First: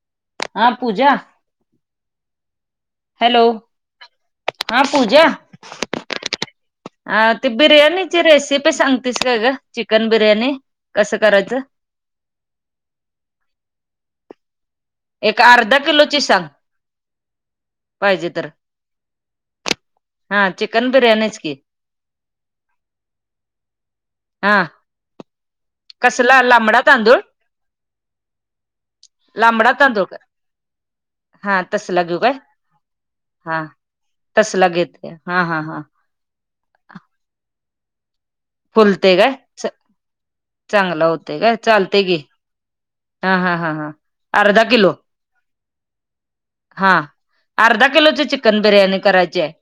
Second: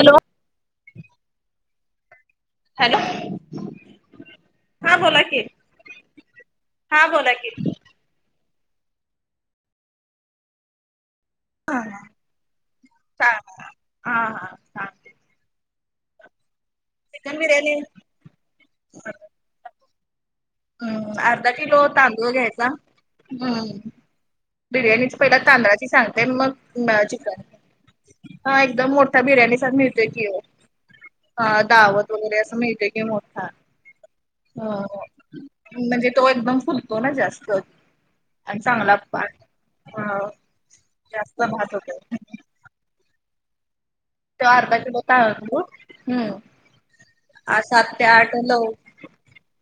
Hello. हा पूजा hello हा बोला पूजा की हा आं बोला ते की बिर्याणी ची रेसिपी सांगतेस का गं चिकन बिर्याणी कसं करायचं? आ हा [unintelligible] आ हा. सांगते एक अर्धा किलोची सांग. चिकन बिर्याणी पाहिजे तर हा चिकन हम्म बिर्याणीच अर्धा की किलो तांदूळ घ्यायचा हम्म हा बिर्याणीचा पहिला तांदळाची सांगते कसला मग लांबडा मळा तांदूळ चिकन. हा एकदम मोठा बिर्याणी सा लांबडा तांदूळ मिळतोय का की ओ. हा तसला दावत घेऊ काय वगैरे असं मिळतेय की मोठा. हा ह तसला ह. घेते हा हा हा म्हणजे तो एकदम फुलतो ना जास्त. आणि चांगला फुलते काय चांगलं होते जास्त काय भात होतोय चालतंय की. हा हा हा हा. तो अर्धा किलो तांदूळ हम्म. हा आ अर्धा सात ते किलोची आठ चिकन नऊ. बिर्याणी करायची आहे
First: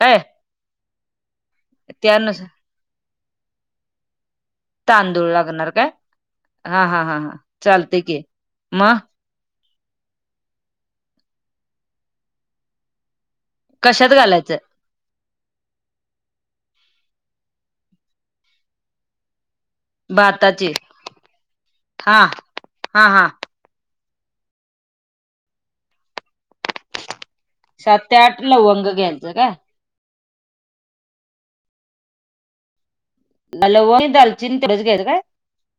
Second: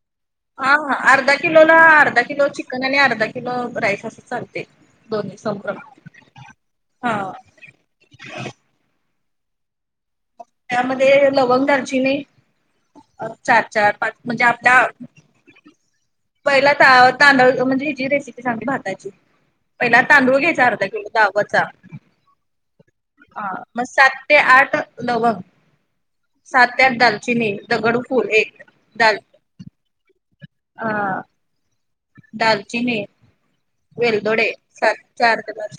काय आं हा अर्धा किलोला अर्धा किलो त्यानुसार ची चिकन आणि अर्धा किलो राईस असं चालते. तांदूळ दोन्ही लागणार संभ्रम काय हा हा हां हां चालते की म त्यामध्ये लवंग दालचिनी अ चार-चार, कशात पाच म्हणजे घालायचं आपल्या पहिल त तांदळ म्हणजे जी रेसिपी सांगते भाताची पहिला तांदूळ घ्यायचा भाताची अर्धा किलो दावतचा हा हा हा आं. मग सात ते आठ लवंग, सात ते आठ दालचिनी. सात दगडू ते फूल आठ एक लवंग दाल घ्यायचं काय हा. दालचिनी लवंग, वेलदोडे दालचिनी तेवढंच सात घ्याच काय? चार ते पाच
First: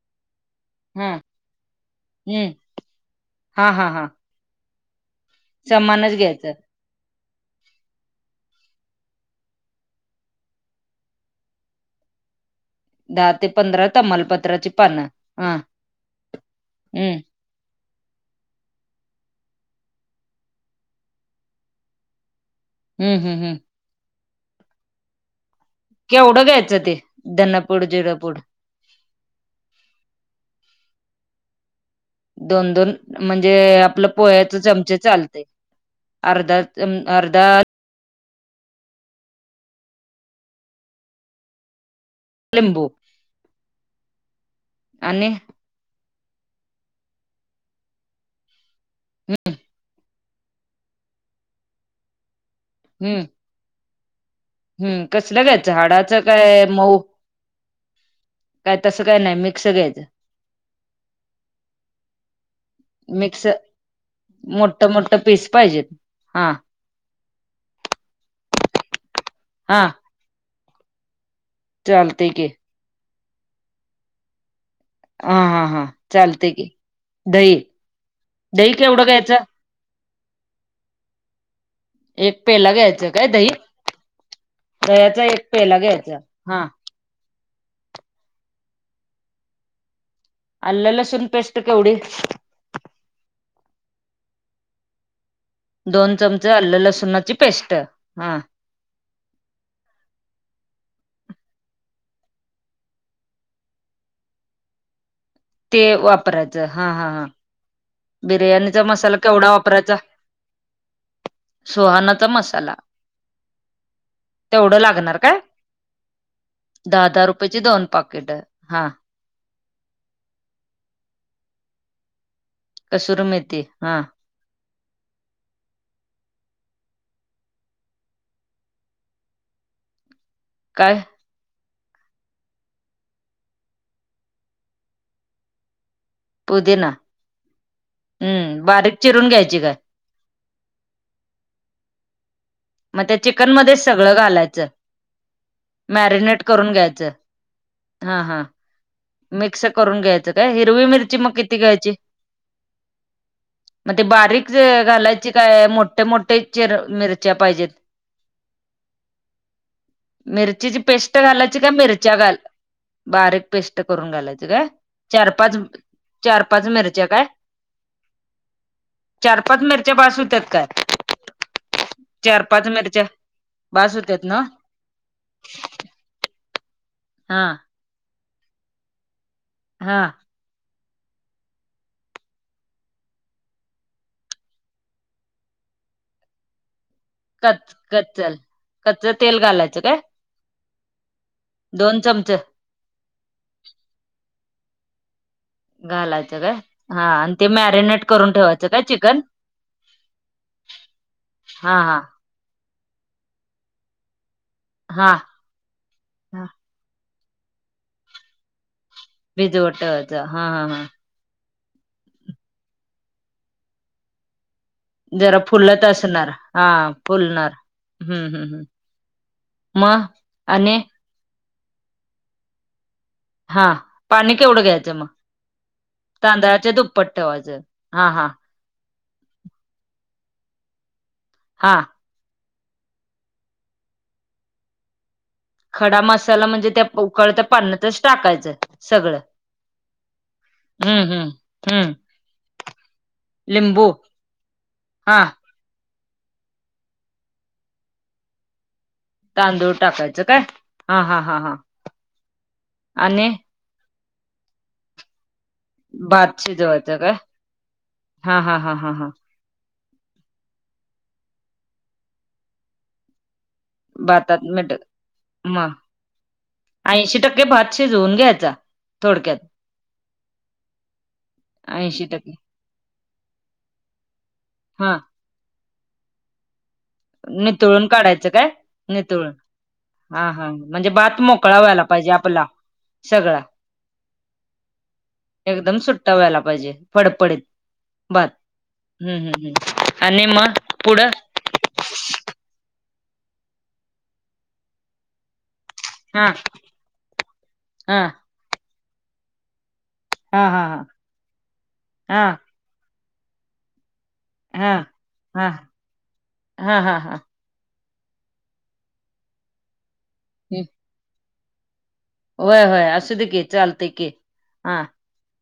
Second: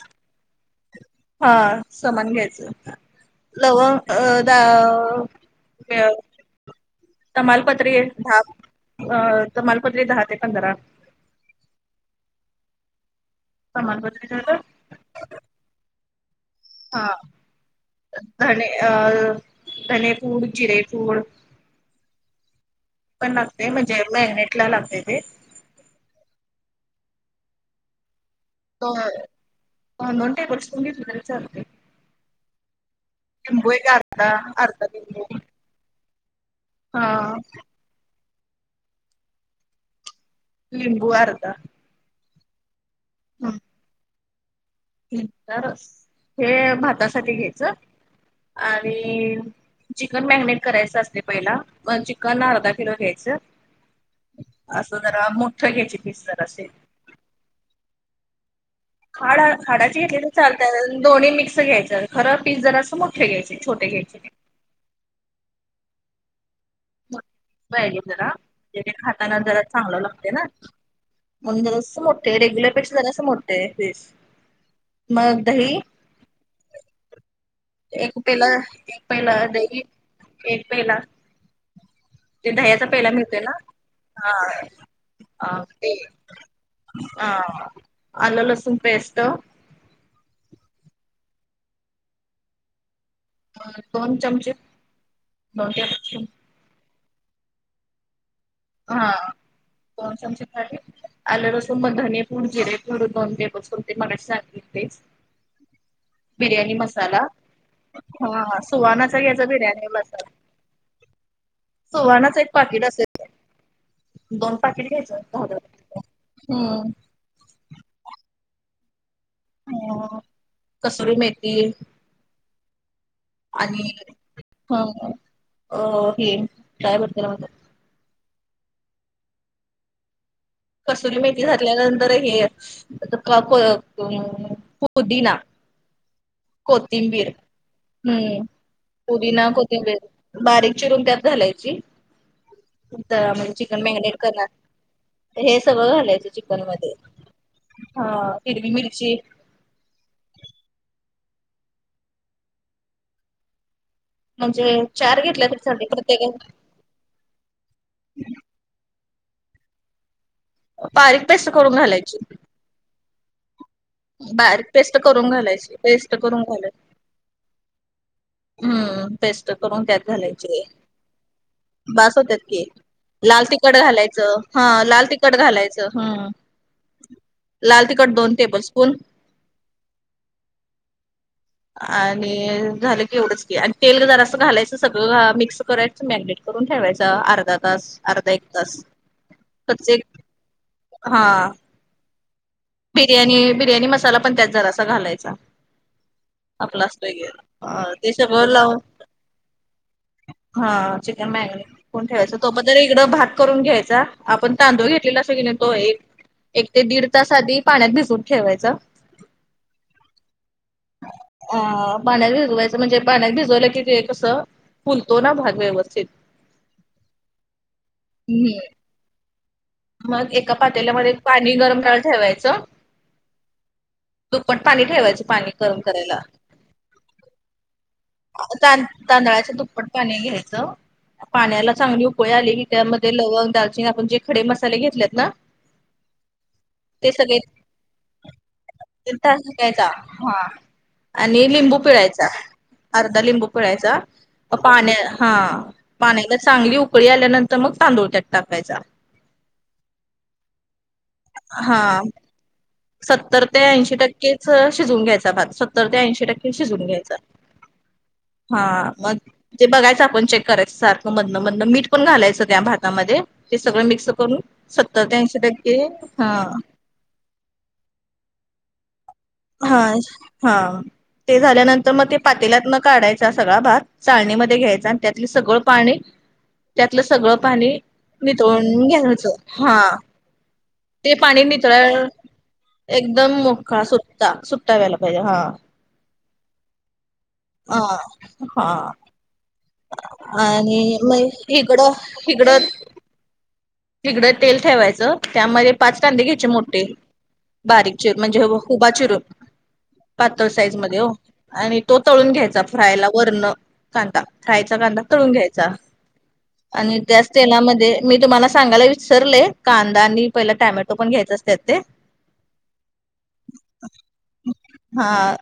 हा समान हम्म घ्यायचं. हा हा लवंग हा अ दा समानच घ्यायचं. तमालपत्री दहा अ तमालपत्री दहा ते पंधरा. दहा ते पंधरा तमालपत्री झालं तमालपत्राची पानं आं. हा धने अ धने पुड, जिरे पुड हम्म पण हम्म हम्म लागते म्हणजे मॅगनेटला लागत ते. केवढं घ्यायचं ते धनपूड, जिरपूड? [unintelligible] दोन दोन टेबल स्पून घेतलं तरी चालते. दोन दोन म्हणजे लिंबू एक आपलं अर्धा पोह्याच अर्धा चमचे लिंबू चालतंय. अर्धा चम हा अर्धा लिंबू आर्धा लिंबू हा. आणि [unintelligible] रस हे भातासाठी घ्यायचं आणि चिकन मॅगनेट करायचं असत पहिला चिकन अर्धा किलो हम्म घ्यायचं. असं हम्म जरा कसलं गं मोठं घ्यायची झाडाचं पीस काय जरासे मऊ काय तसं काय नाही हाड मिक्स हाडाची घ्यायचं घेतली तर चालतंय. दोन्ही मिक्स घ्यायचं खरं पीस जरासं मोठे घ्यायचे. छोटे घ्यायचे नाय. मोठं मोठं पीस पाहिजेत हा. मोठं पाहिजे जरा जे जे खाताना जरा हा चांगलं लागते ना. म्हणून जरासे चालतय मोठे की रेग्युलर पेक्षा जरासा मोठ पीस. हा मग हा दही हा चालते की. दही एक पेला दही एक केवढं पेला घ्यायचं दही एक पेला. एक ते दह्याच घ्यायचं पेला काय मिळतंय दही ना दह्याचा एक हा पेला ते. घ्यायचा हा हा आलं लसूण पेस्ट. आलं लसुन पेस्ट केवढी. दोन चमचे टेबल दोन स्पून चमच आलं लसुणाची पेस्ट हां. हा दोन चमचे काढलेत. आलं लसून म धने पुड, जिरे पूड दोन टेबल स्पून ते मगाशी सांगीतलं तेच. ते वापरायचं बिर्याणी हा हा मसाला हा. हा बिर्याणीचा मसाला सुवानाचा घ्यायचा केवढा बिर्याणी वापरायचा? मसाला. सुहानाचा सुवानाच एक मसाला. पाकिट असेल दोन तेवढं पाकिट लागणार घ्यायचं काय दहा दहा. हम्म. दहा दहा रु पच्ची दोन पाकीटं हा. अ कस्तुरी मेथी कसूर मे आणि ह अ हे काय बोलता. [unintelligible] काय कस्तुरी मेथी घातल्यानंतर हे प पो पुदीना पुदिना कोथिंबीर हम्म बारीक चिरून पुदीना, घ्यायची काय कोथिंबीर बारीक चिरून त्यात घालायची. मग त्या म्हणजे चिकन मध्येच सगळं मॅगिनेट करणार. घालायचं हे सगळं घालायचं मॅरिनेट चिकन करून मध्ये घ्यायचं हा हिरवी मिरची स करून घ्यायचं काय हिरवी मिरची मग किती घ्यायची? म ते बारीक म्हणजे चार घालायचे घेतल्या तरी काय चालते मोठे मोठे प्रत्येका चीर मिर च्या पाहिजते मिर चीची पेस्ट बारीक घालायची का करून मिरच्या घालायची घाल बारीक पेस्ट करून घालायच का बारीक पेस्ट करून चार-पाच, घालायची पेस्ट चार, करून पाच घालायची मिरच्या काय हम्म चार पेस्ट पाच करून मिरच्या त्यात बास होत्यात घालायचे. काय बस चार होत्यात की पाच मिरच्या लाल तिखट बास होत्यात घालायचं ना हा लाल तिख कट घालायचं हम्म. हा. लाल तिखट दोन टेबल स्पून हा. आणि झालं की एवढंच की आणि तेल गं जरासा घालायचं सगळं मिक्स करायचं मॅगिनेट करून ठेवायचा अर्धा कच तास अर्धा कच्चल एक तास कच्च तेल घालायचं कच्चे काय हा. दोन चमचं बिर्याणी बिर्याणी मसाला पण त्यात जरा सा घालायचा. घालायचं काय आपला हा असतं आणि गेला ते मॅरिनेट करून ठेवायचं अ. काय चिकन [unintelligible] हा चिकन मॅगनी हा हा कोण ठेवायचं तो पदर इकडं भात करून घ्यायचा आपण तांदूळ हा घेतलेला असं की नाही तो एक हा एक ते दीड तास आधी पाण्यात भिजून ठेवायचं. भिजवट जा हा हा हा. अ पाण्यात भिजवायचं म्हणजे पाण्यात भिजवलं की ते कसं फुलतो ना जरा भात फुलत व्यवस्थित असणार हा फुलणार हम्म हम्म हम्म. मग एका पातेल्यामध्ये पाणी गरम कराय ठेवायचं. हा पाणी दुपट् केवढं पाणी घ्यायचं मग ठेवायच पाणी गरम करायला. तांदळाच्या दुप्पट ठेवायचं हा हा तां तांदळाच्या दुप्पट पाणी घ्यायचं पाण्याला हा चांगली उकळी आली की त्यामध्ये लवंग, दालचिन आपण जे खडे मसाले घेतलेत ना खडा मसाला म्हणजे त्या ते सगळे उकळत्या पाण्यातच [inaudible] टाकायचं सगळं [unintelligible] हा. हम्म हम्म आणि लिंबू हम्म पेळायचा. अर्धा लिंबू पेळायचा पाण्या हा. पाण्याला चांगली उकळी आल्यानंतर मग तांदूळ त्यात टाकायचा. तांदूळ टाकायचं काय हा हा हा हा. आणि सत्तर ते ऐंशी टक्केच शिजून घ्यायचा भात. तर ते ऐंशी भात टक्के शिजून शिजवायचं काय घ्यायचं. हा मग ते बघायचं आपण चेक करायचं सारखं मधन मधन मीठ पण घालायचं त्या भातामध्ये. हे सगळं मिक्स करून. भातात मीठ सत्तर ते ऐंशी मग टक्के हां. ऐंशी टक्के भात शिजवून घ्यायचा थोडक्यात. हा हा. ते झाल्यानंतर ऐंशी मग ते टक्के पातेल्यात न काढायचा सगळा भात. चाळणीमध्ये घ्यायच हा आणि त्यातले सगळं पाणी त्यातलं सगळं पाणी नितळून काढायचं काय नितळून नितळून घ्यायचं हा. हा हा म्हणजे ते भात पाणी मोकळा नितळ व्हायला पाहिजे आपला. एकदम सगळा मोकळा सुटा सुट्टा व्यायला पाहिजे हा. एकदम सुट्टा व्हायला पाहिजे फडफडीत. अ हां. हमं हमं आणि मग आणि पुढं मग इकडं इकडं तिकडं तेल ठेवायचं त्यांमध्ये पाच कांदे हा घ्यायचे. मोठे बारीक हा चि म्हणजे हो उभा चिरून पातळ हा हा साईज हा मध्ये हो आणि तो हा तळून घ्यायचा. फ्रायला वरण कांदा हा फ्रायचा कांदा तळून हा घ्यायचा. हा आणि हा हा त्या तेलामध्ये मी तुम्हाला सांगायला विसरले. कांदा आणि पहिला टोमॅटो पण घ्यायचे असत्यात ते. होय होय असू दे की चालतय की हा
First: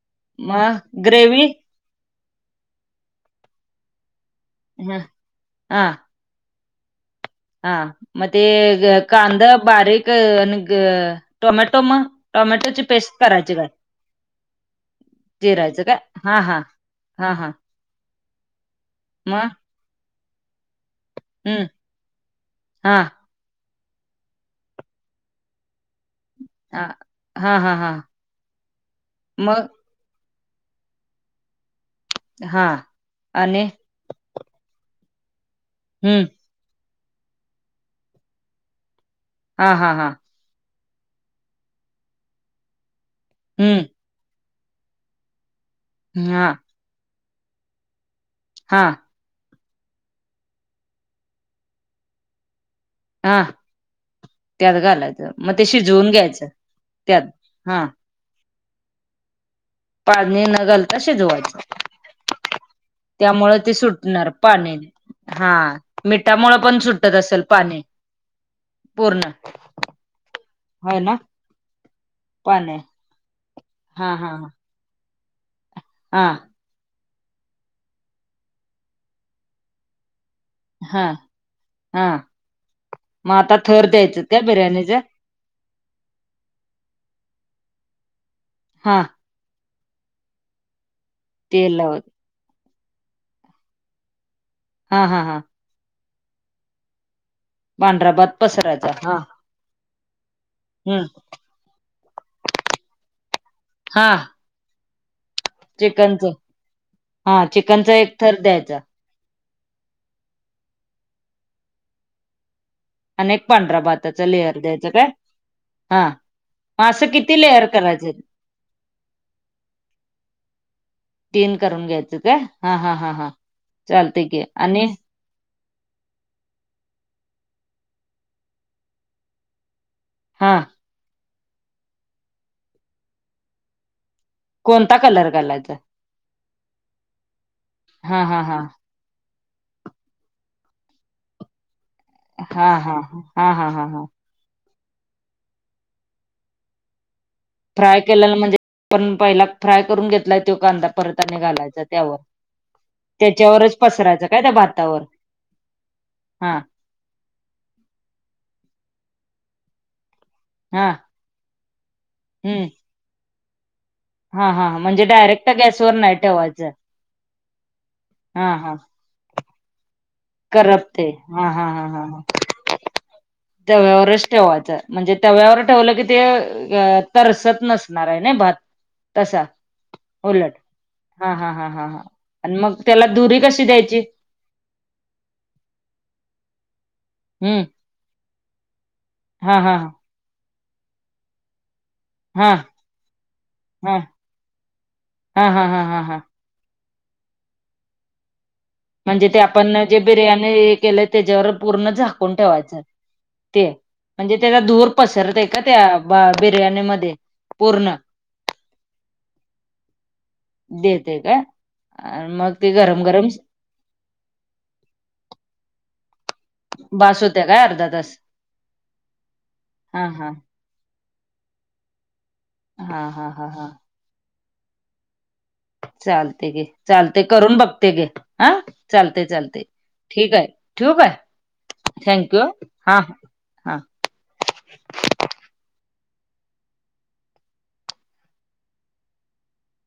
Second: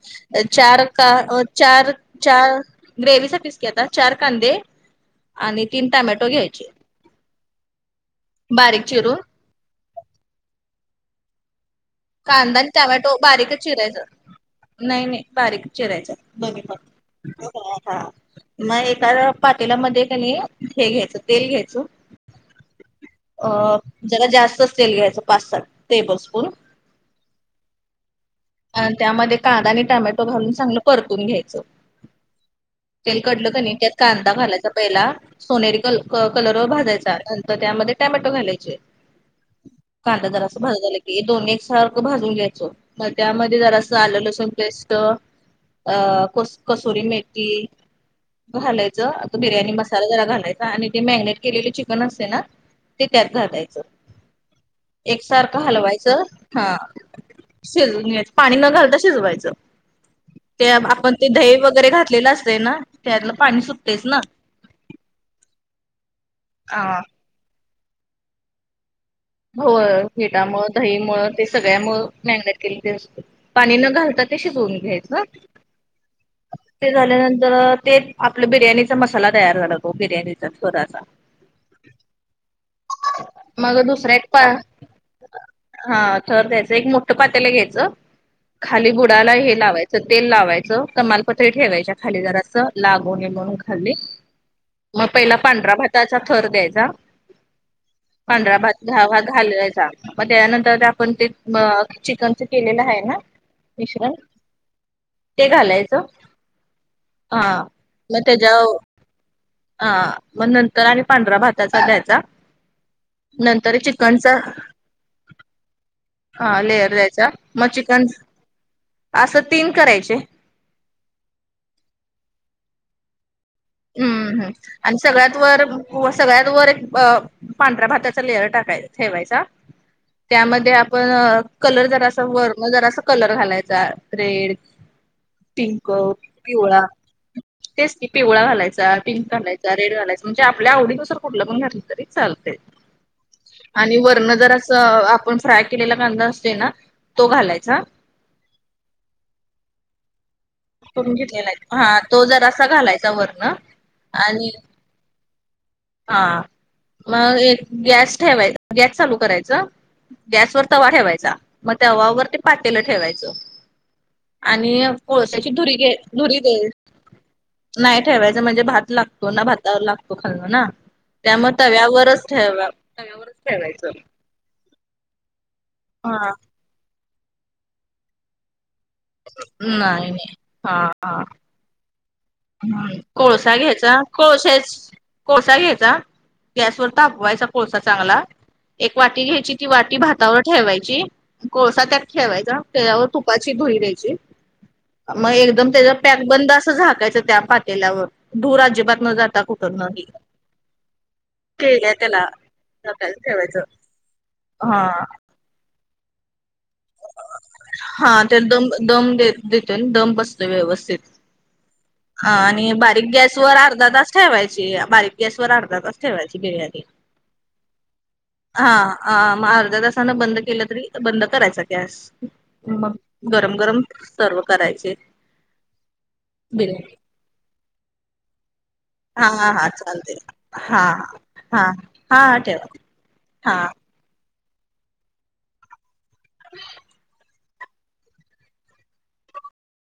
मग चार का अ. ग्रेवी चार चार ग्रेव्हीसाठीच की आता चार कांदे. हा आणि तीन हा टोमॅटो घ्यायचे. हा मग ते बारीक ग चिरून कांदा बारीक टोमॅटो मग कांदा आणि टोमॅटोची पेस्ट टोमॅटो करायची बारीकच काय चिरायच. नाही नाही बारीक चिरायचं काय चिरायच हा हा दोन्ही पण. हा हा मग एका मग पातेलामध्ये कणी हे घ्यायचं तेल हम्म घ्यायचं. हा अ जरा जास्त तेल घ्यायचं पाच सहा टेबल स्पून आ हा हा हा. आणि त्यामध्ये मग कांदा आणि टमॅटो घालून चांगलं परतून घ्यायचं. हा तेल कडलं आणि कणी त्यात कांदा घालायचा पहिला सोनेरी कल हम्म कलर भाजायचे नंतर त्यामध्ये टोमॅटो घालायचे. हा हा हा कांदा जरासा भाजला की, ते दोन्ही एक सारखं भाजून घ्यायचं. त्यांमध्ये जरासं हम्म आलं लसूण पेस्ट. अ को हा कसोरी मेथी हा घालायचं. बिर्याणी मसाला जरा घालायचा आणि ते मॅरिनेट केले चिकन असते ना? ते त्यात हा घालायचं त्यात घालायचं मग ते एकसारखं शिजवून हलवायचं घ्यायचं हां. त्यात हा शिजवून घ्यायचं पाणी न घालता शिजवायचं. पाणी न ते घालता आपण ते दही शिजवायचं वगैरे घातलेलं असतंय ना त्यातलं त्यामुळे पाणी ते सुटतेस ना. सुटणार पाणी हा मिठामुळें पण अ सुटत असेल पाणी पूर्ण. हो हिटामुळ होय ना दहीमुळ ते सगळ्यामुळ मॅगनेट पाणी केलेलं असते. पाणी न घालता ते शिजवून घ्यायचं. हां. ते झाल्यानंतर ते आपलं बिर्याणीचा मसाला तयार झाला तो बिर्याणी. हा हा. मग आता थर दुसरा द्यायचं एक त्या पा बिर्याणी चं. हा थर द्यायचं एक मोठ पातेल घ्यायचं खाली हा बुडाला हे लावायचं. तेल लावायचं कमालपत्री तेल ठेवायच्या लावत खाली जरासं लागू नये म्हणून खाली. हा मग हा पहिला हा पांढरा भाताचा थर द्यायचा. पांढरा भात पसरायचा हा घालायचा मग त्यानंतर हम्म आपण ते चिकनच केलेलं आहे ना. हा मिश्रण. ते घालायचं चिकनच हा चिकनचा एक मग थर तेच्याव. द्यायचा ह मग नंतर आणि पांढरा भाताचा द्यायचा. अनेक नंतर पांढरा भाताच चिकनचा लेअर द्यायचं काय? हा हा मग लेअर असं द्यायचा किती लेअर मग चिकन करायचे असं तीन करायचे. तीन करून घ्यायचं काय? ते हा हा हां हां हम्म हम्म आणि सगळ्यात वर. व सगळ्यात वर एक पांढऱ्या भाताचा लेअर टाकायच ठेवायचा. हा त्यांमध्ये आपण कलर जरासा वरन जरास कलर घालायचा रेड. कोणता कलर घालायचा पिंक पिवळा तेच की हा हा पिवळा घाला. हा पिंक घालायचा रेड घालायचा म्हणजे आपल्या आवडीनुसार कुठल पण घातलं तरी. चालतंय हा हा हा हा हा आणि हा वरन जरा स आपण फ्राय केलेला कांदा असतोय ना तो घालायचा. फ्राय केलेला म्हणजे, आपण पहिला फ्राय करून घेतलाय. तो कांदा करून परत आणि घेतलेला घालायचा हा त्यावर तो जरासा घालायचा वरण त्याच्यावरच पसरायचा काय आणि त्या भातावर. हा मग एक गॅस ठेवायचं. गॅस चालू करायचं. गॅसवर हा तवा ठेवायचा मग तवावर ते पातेलं ठेवायचं. हां हां आणि म्हणजे डायरेक्ट कोळश्याची धुरी घे गॅसवर नाही धुरी दे ठेवायचं नाही ठेवायचं. हा म्हणजे हा भात लागतो ना भातावर लाग तो खाल न करपते हा त्यामुळे हा हा हा हा तव्यावरच ठे तव्यावरच ठेवायचं. ठेवायच म्हणजे तव्यावर ठेवलं की ते हा तरसत नसणार आहे ना भात. तसं नाही नाही उलट हा हा हा हा हा हा. आणि मग त्याला दुरी कशी द्यायची? कोळश्यास कोळसा घ्यायचा. गॅसवर तापवायचा हम्म कोळसा चांगला. एक वाटी घ्यायची हा ती हा वाटी भातावर ठेवायची कोळसा त्यात. हा ठेवायचा त्याच्यावर तुपाची धुरी हा द्यायची. मग हा हा एकदम हा त्याचा हा हा पॅक बंद असं झाकायचं त्या पातेल्यावर धुर अजिबात न म्हणजे ते जाता कुठं आपण जे नाही बिर्याणी केलं तेच्यावर पूर्ण केल्या त्याला झाकून ठेवायचं. झाकायला ठेवायचं ते म्हणजे त्यांचा हा धुर पसरतय का ते त्या बिर्याणीमध्ये. पूर्ण हा तर दम दम देतोय दम बसतोय ना व्यवस्थित. देते काय अ मग आणि ते गरम बारीक गरम गॅस वर अर्धा तास ठेवायची बारीक गॅस वर अर्धा तास. ठेवायची बिर्याणी. बास होत्या काय अर्धा तास हा मग अर्ध्या हा तासान हा बंद केलं तरी. बंद करायचा गॅस. मग हा हा हा गरम हा गरम सर्व्ह करायचे. चालते गे बिर्याणी. चालते करून बघते. घे हा चालते चालते. चालतंय ठीक आहे ठेवू हां काय हां हां ह थँक्यू ठेवा हा हां. हा [unintelligible]